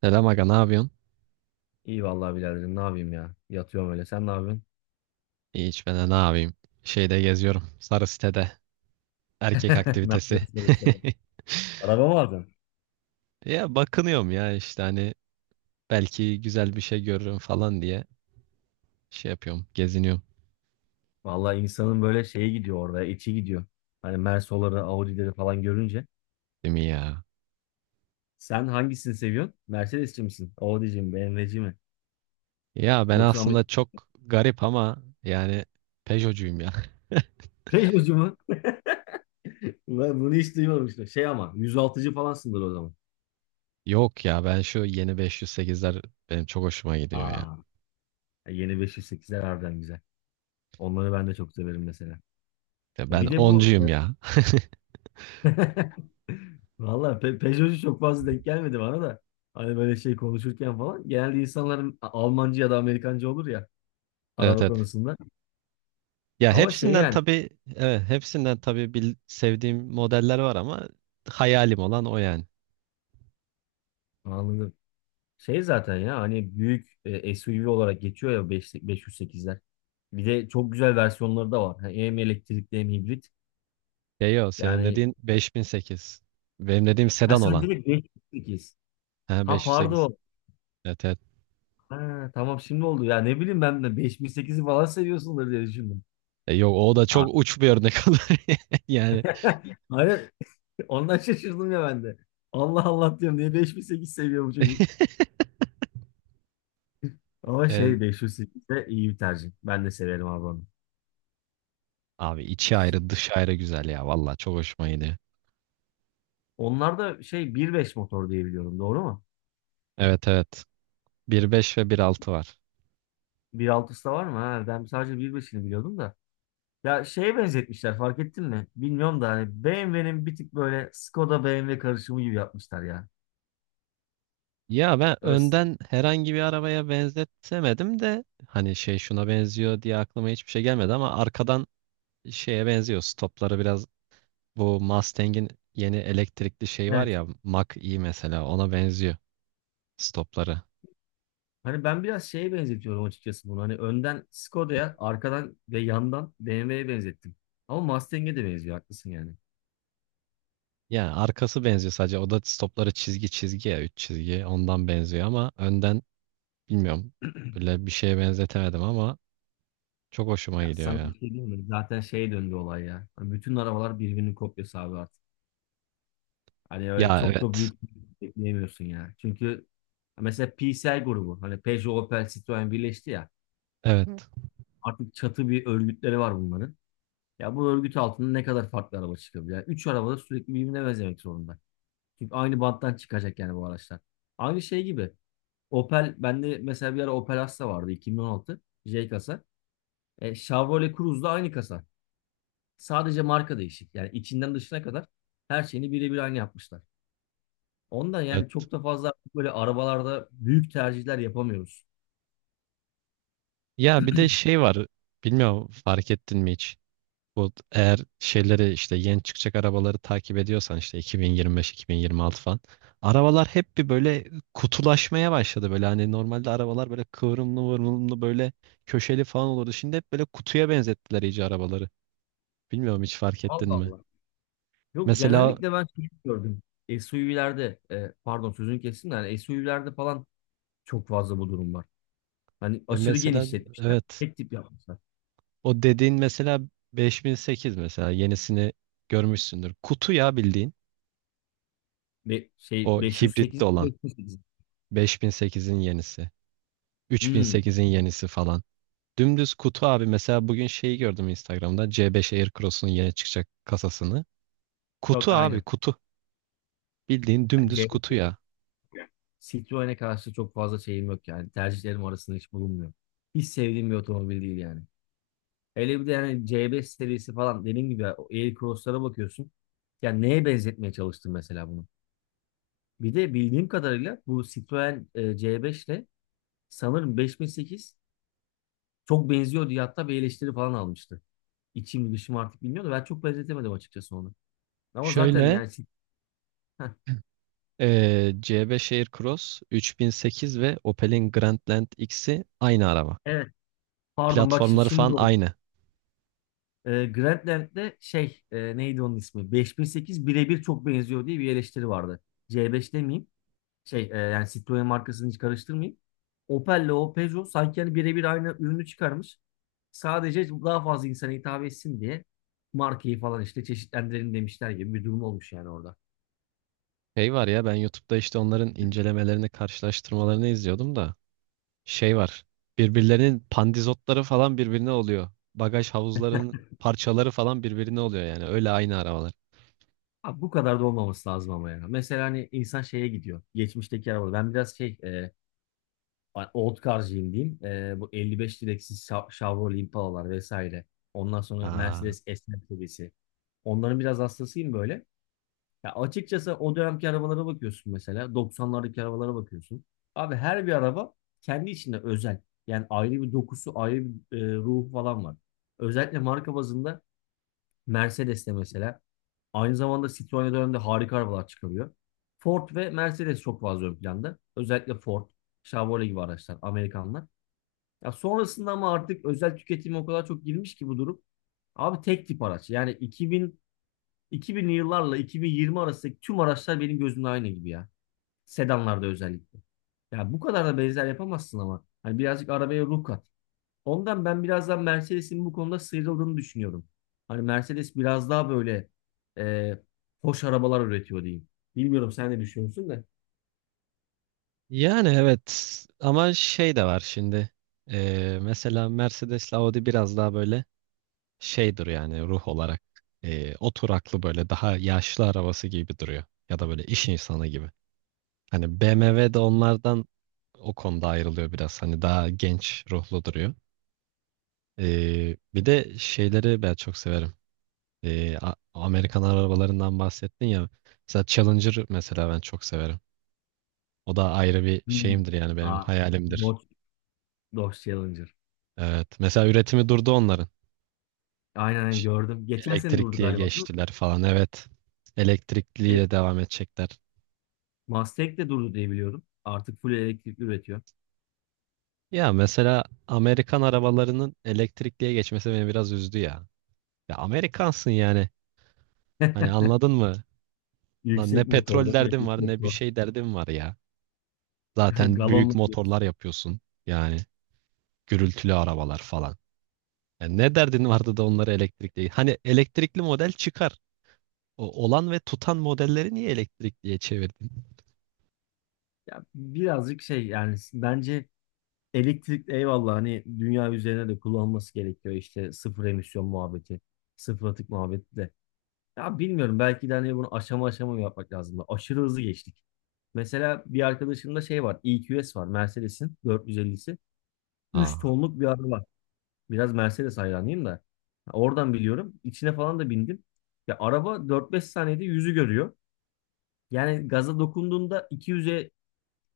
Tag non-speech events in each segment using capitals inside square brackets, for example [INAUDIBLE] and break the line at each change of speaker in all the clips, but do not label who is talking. Selam aga, ne yapıyorsun?
İyi vallahi biraderim, ne yapayım ya. Yatıyorum öyle. Sen ne yapıyorsun?
Hiç, ben de ne yapayım? Şeyde geziyorum. Sarı sitede. Erkek
[LAUGHS] Ne
aktivitesi. [LAUGHS]
yapıyorsun öyle sen? Araba mı aldın?
Ya bakınıyorum ya, işte hani belki güzel bir şey görürüm falan diye şey yapıyorum. Geziniyorum.
Vallahi insanın böyle şeye gidiyor orada, içi gidiyor. Hani Mersoları, Audi'leri falan görünce.
Değil mi ya?
Sen hangisini seviyorsun? Mercedes'ci misin? Audi'ci mi? BMW'ci mi?
Ya ben
Yoksa
aslında
Amerika?
çok garip ama yani Peugeot'cuyum ya. [LAUGHS]
[LAUGHS] Peugeot'cu mu? Ben bunu hiç duymamıştım. Şey, ama yüz altıcı falansındır o zaman.
Yok ya, ben şu yeni 508'ler benim çok hoşuma gidiyor ya.
Aa, yeni 508'ler harbiden güzel. Onları ben de çok severim mesela.
Ya ben
Bir de bu.
10'cuyum ya. [LAUGHS]
Valla, Peugeot'cu çok fazla denk gelmedi bana da. Hani böyle şey konuşurken falan. Genelde insanların Almancı ya da Amerikancı olur ya,
Evet
araba
evet.
konusunda.
Ya
Ama şey,
hepsinden
yani
tabii, evet, hepsinden tabii sevdiğim modeller var ama hayalim olan o yani.
anladım. Şey zaten ya hani büyük SUV olarak geçiyor ya, 508'ler. Bir de çok güzel versiyonları da var. Ha, hem elektrikli hem hibrit.
Ya yo, senin
Yani
dediğin 5008. Benim dediğim
ha,
sedan
sen
olan.
direkt 508.
Ha,
Ha,
508.
pardon.
Evet evet.
Ha, tamam şimdi oldu ya, ne bileyim, ben de 5008'i falan seviyorsundur diye düşündüm.
Yok, o da
Ha,
çok uç bir örnek olur. [LAUGHS] Yani
hayır, ondan şaşırdım ya ben de. Allah Allah diyorum, niye 5008 seviyor bu çocuk.
[LAUGHS]
Ama
E,
şey, 508 de iyi bir tercih. Ben de severim abi onu.
abi içi
Şey,
ayrı dışı ayrı güzel ya. Valla çok hoşuma gidiyor.
onlar da şey 1.5 motor diye biliyorum, doğru mu?
Evet evet. 1,5 ve 1,6 var.
1.6'sı da var mı? Ha, ben sadece 1.5'ini biliyordum da. Ya şeye benzetmişler, fark ettin mi? Bilmiyorum da hani BMW'nin bir tık böyle Skoda BMW karışımı gibi yapmışlar ya.
Ya ben
Evet.
önden herhangi bir arabaya benzetemedim de hani şey şuna benziyor diye aklıma hiçbir şey gelmedi ama arkadan şeye benziyor. Stopları biraz bu Mustang'in yeni elektrikli şey var
Evet.
ya, Mach-E mesela, ona benziyor stopları.
Hani ben biraz şeye benzetiyorum açıkçası bunu. Hani önden Skoda'ya, arkadan ve yandan BMW'ye benzettim. Ama Mustang'e de benziyor, haklısın yani.
Yani arkası benziyor sadece, o da stopları çizgi çizgi ya, 3 çizgi ondan benziyor ama önden bilmiyorum, böyle bir şeye benzetemedim ama çok hoşuma
Ya
gidiyor
sana bir
ya.
şey diyeyim mi? Zaten şey döndü olay ya. Hani bütün arabalar birbirinin kopyası abi artık. Hani öyle
Ya
çok da
evet.
büyük bir şey bekleyemiyorsun ya. Çünkü mesela PSL grubu, hani Peugeot, Opel, Citroen birleşti ya.
Evet.
Artık çatı bir örgütleri var bunların. Ya bu örgüt altında ne kadar farklı araba çıkabilir? Yani üç araba da sürekli birbirine benzemek zorunda. Çünkü aynı banttan çıkacak yani bu araçlar. Aynı şey gibi. Opel, bende mesela bir ara Opel Astra vardı, 2016. J kasa. Chevrolet Cruze'da aynı kasa. Sadece marka değişik. Yani içinden dışına kadar her şeyini birebir aynı yapmışlar. Ondan yani
Evet.
çok da fazla artık böyle arabalarda büyük tercihler yapamıyoruz.
Ya bir de şey var, bilmiyorum fark ettin mi hiç? Bu eğer şeyleri, işte yeni çıkacak arabaları takip ediyorsan, işte 2025-2026 falan. Arabalar hep bir böyle kutulaşmaya başladı, böyle hani normalde arabalar böyle kıvrımlı vurumlu böyle köşeli falan olurdu. Şimdi hep böyle kutuya benzettiler iyice arabaları. Bilmiyorum, hiç fark ettin
Allah
mi?
Allah. Yok,
Mesela
genellikle ben şey gördüm. SUV'lerde pardon, sözünü kestim de, yani SUV'lerde falan çok fazla bu durum var. Hani
e,
aşırı
mesela
genişletmişler.
evet,
Tek tip yapmışlar.
o dediğin mesela 5008, mesela yenisini görmüşsündür. Kutu ya bildiğin,
Ve şey
o hibritli
508
olan
508.
5008'in yenisi,
Hmm,
3008'in yenisi falan. Dümdüz kutu abi, mesela bugün şeyi gördüm Instagram'da, C5 Aircross'un yeni çıkacak kasasını.
yok
Kutu abi,
aynen.
kutu. Bildiğin
Yani
dümdüz kutu
CRT
ya.
Citroen'e karşı çok fazla şeyim yok yani. Tercihlerim arasında hiç bulunmuyor. Hiç sevdiğim bir otomobil değil yani. Hele bir de yani CB serisi falan, dediğim gibi ya, o Air Cross'lara bakıyorsun. Ya neye benzetmeye çalıştın mesela bunu? Bir de bildiğim kadarıyla bu Citroen C5 ile sanırım 5008 çok benziyor diye hatta bir eleştiri falan almıştı. İçim dışım artık bilmiyorum da, ben çok benzetemedim açıkçası onu. Ama zaten
Şöyle
yani heh,
C5 Aircross, 3008 ve Opel'in Grandland X'i aynı araba.
evet, pardon, bak şimdi,
Platformları falan
şimdi oldu.
aynı.
Grandland'de şey, neydi onun ismi? 5008 birebir çok benziyor diye bir eleştiri vardı. C5 demeyeyim, şey yani Citroen markasını hiç karıştırmayayım. Opel'le o Peugeot sanki hani birebir aynı ürünü çıkarmış. Sadece daha fazla insana hitap etsin diye markayı falan işte çeşitlendirelim demişler gibi bir durum olmuş yani orada.
Şey var ya, ben YouTube'da işte onların incelemelerini, karşılaştırmalarını izliyordum da şey var. Birbirlerinin pandizotları falan birbirine oluyor. Bagaj havuzlarının parçaları falan birbirine oluyor yani. Öyle aynı arabalar.
Abi bu kadar da olmaması lazım ama yani. Mesela hani insan şeye gidiyor. Geçmişteki arabada. Ben biraz şey, old car'cıyım diyeyim. Bu 55 direksiz Chevrolet Impala'lar vesaire. Ondan sonra
Aa.
Mercedes S-Max serisi. Onların biraz hastasıyım böyle. Ya açıkçası o dönemki arabalara bakıyorsun mesela. 90'lardaki arabalara bakıyorsun. Abi her bir araba kendi içinde özel. Yani ayrı bir dokusu, ayrı bir ruhu falan var. Özellikle marka bazında Mercedes'te mesela. Aynı zamanda Citroen döneminde harika arabalar çıkarıyor. Ford ve Mercedes çok fazla ön planda. Özellikle Ford, Chevrolet gibi araçlar, Amerikanlar. Ya sonrasında, ama artık özel tüketime o kadar çok girmiş ki bu durum. Abi tek tip araç. Yani 2000'li yıllarla 2020 arasındaki tüm araçlar benim gözümde aynı gibi ya. Sedanlarda özellikle. Ya bu kadar da benzer yapamazsın ama. Hani birazcık arabaya ruh kat. Ondan ben biraz daha Mercedes'in bu konuda sıyrıldığını düşünüyorum. Hani Mercedes biraz daha böyle e, hoş arabalar üretiyor diyeyim. Bilmiyorum sen ne düşünüyorsun da.
Yani evet, ama şey de var şimdi. Mesela Mercedes'le Audi biraz daha böyle şey duruyor yani, ruh olarak. Oturaklı, böyle daha yaşlı arabası gibi duruyor. Ya da böyle iş insanı gibi. Hani BMW de onlardan o konuda ayrılıyor biraz. Hani daha genç ruhlu duruyor. Bir de şeyleri ben çok severim. Amerikan arabalarından bahsettin ya. Mesela Challenger, mesela, ben çok severim. O da ayrı bir
Hmm.
şeyimdir yani, benim
Aa,
hayalimdir.
Dodge, Dodge Challenger.
Evet. Mesela üretimi durdu onların.
Aynen aynen,
Ş-
gördüm. Geçen sene durdu
Elektrikliye
galiba, değil mi?
geçtiler falan. Evet.
E,
Elektrikliyle devam edecekler.
Mustang de durdu diye biliyorum. Artık full elektrikli üretiyor.
Ya mesela Amerikan arabalarının elektrikliye geçmesi beni biraz üzdü ya. Ya Amerikansın yani. Hani
[LAUGHS]
anladın mı? Lan, ne
Yüksek
petrol
motorda. Evet,
derdin var
yüksek
ne bir şey derdin var ya.
[LAUGHS]
Zaten büyük
Galonla diyorsun.
motorlar yapıyorsun. Yani gürültülü arabalar falan. Yani ne derdin vardı da onları elektrikli. Hani elektrikli model çıkar. O olan ve tutan modelleri niye elektrikliye çevirdin?
Ya birazcık şey, yani bence elektrik eyvallah, hani dünya üzerine de kullanılması gerekiyor işte, sıfır emisyon muhabbeti, sıfır atık muhabbeti de. Ya bilmiyorum, belki de hani bunu aşama aşama yapmak lazım da. Aşırı hızlı geçtik. Mesela bir arkadaşımda şey var, EQS var, Mercedes'in 450'si. Üç
Aa,
tonluk bir araba var. Biraz Mercedes hayranıyım da. Oradan biliyorum. İçine falan da bindim. Ya araba 4-5 saniyede yüzü görüyor. Yani gaza dokunduğunda 200'e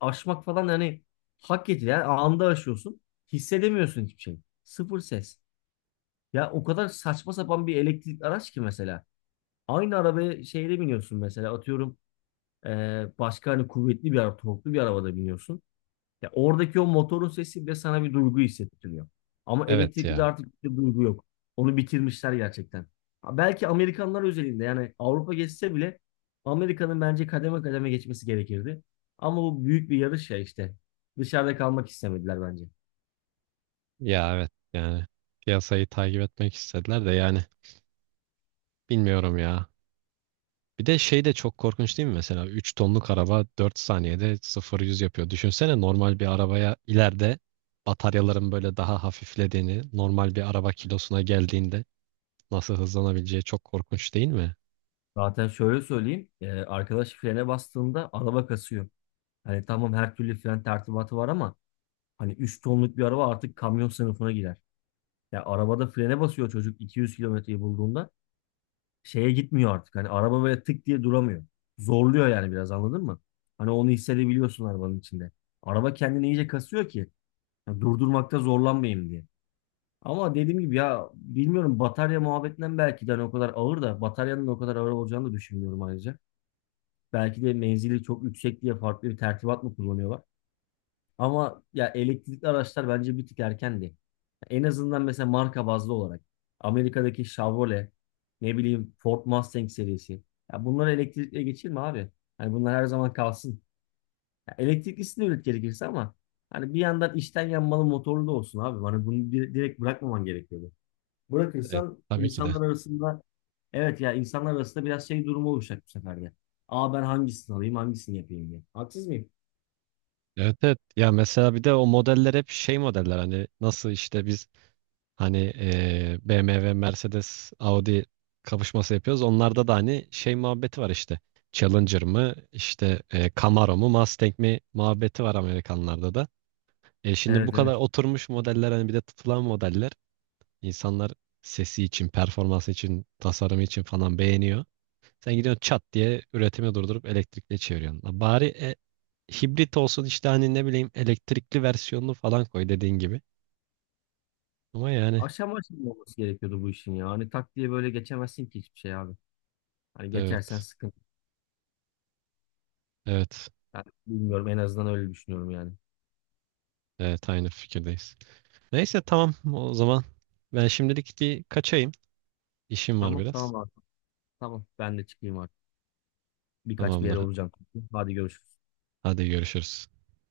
aşmak falan, yani hak getire. Yani anında aşıyorsun. Hissedemiyorsun hiçbir şey. Sıfır ses. Ya o kadar saçma sapan bir elektrikli araç ki mesela. Aynı arabaya şeyde biniyorsun mesela, atıyorum başka hani kuvvetli bir araba, torklu bir arabada biniyorsun. Ya oradaki o motorun sesi bile sana bir duygu hissettiriyor. Ama
evet
elektrikli de
ya.
artık bir duygu yok. Onu bitirmişler gerçekten. Ha, belki Amerikanlar özelinde, yani Avrupa geçse bile Amerika'nın bence kademe kademe geçmesi gerekirdi. Ama bu büyük bir yarış ya işte. Dışarıda kalmak istemediler bence.
Ya evet yani, piyasayı takip etmek istediler de yani bilmiyorum ya. Bir de şey de çok korkunç değil mi? Mesela 3 tonluk araba 4 saniyede 0-100 yapıyor. Düşünsene, normal bir arabaya ileride bataryaların böyle daha hafiflediğini, normal bir araba kilosuna geldiğinde nasıl hızlanabileceği, çok korkunç değil mi?
Zaten şöyle söyleyeyim. Arkadaş frene bastığında araba kasıyor. Hani tamam, her türlü fren tertibatı var ama hani 3 tonluk bir araba artık kamyon sınıfına girer. Ya arabada frene basıyor çocuk 200 kilometreyi bulduğunda. Şeye gitmiyor artık. Hani araba böyle tık diye duramıyor. Zorluyor yani biraz, anladın mı? Hani onu hissedebiliyorsun arabanın içinde. Araba kendini iyice kasıyor ki, yani durdurmakta zorlanmayayım diye. Ama dediğim gibi ya, bilmiyorum, batarya muhabbetinden belki de, hani o kadar ağır da, bataryanın o kadar ağır olacağını da düşünmüyorum ayrıca. Belki de menzili çok yüksek diye farklı bir tertibat mı kullanıyorlar? Ama ya, elektrikli araçlar bence bir tık erkendi. En azından mesela marka bazlı olarak Amerika'daki Chevrolet, ne bileyim Ford Mustang serisi. Ya bunları elektrikle geçirme abi. Hani bunlar her zaman kalsın. Ya elektriklisini üret gerekirse ama hani bir yandan içten yanmalı motorlu da olsun abi. Hani bunu direkt bırakmaman gerekiyordu.
Evet,
Bırakırsan
tabii ki de.
insanlar arasında, evet ya, insanlar arasında biraz şey durumu oluşacak bu sefer de. Aa, ben hangisini alayım hangisini yapayım diye. Haksız mıyım?
Evet evet. Ya mesela bir de o modeller hep şey modeller, hani nasıl işte biz Hani BMW, Mercedes, Audi kapışması yapıyoruz. Onlarda da hani şey muhabbeti var işte. Challenger mı, işte Camaro mu, Mustang mi muhabbeti var Amerikanlarda da. Şimdi bu
Evet
kadar
evet.
oturmuş modeller, hani bir de tutulan modeller. İnsanlar sesi için, performansı için, tasarımı için falan beğeniyor. Sen gidiyorsun çat diye üretimi durdurup elektrikli çeviriyorsun. Lan, bari hibrit olsun işte, hani ne bileyim elektrikli versiyonunu falan koy dediğin gibi. Ama yani
Aşama aşama olması gerekiyordu bu işin ya. Hani tak diye böyle geçemezsin ki hiçbir şey abi. Hani geçersen
evet.
sıkıntı.
Evet.
Ben bilmiyorum, en azından öyle düşünüyorum yani.
Evet, aynı fikirdeyiz. Neyse, tamam o zaman, ben şimdilik bir kaçayım. İşim var
Tamam
biraz.
tamam abi. Tamam, ben de çıkayım artık. Birkaç bir yere
Tamamdır.
olacağım çünkü. Hadi görüşürüz.
Hadi görüşürüz.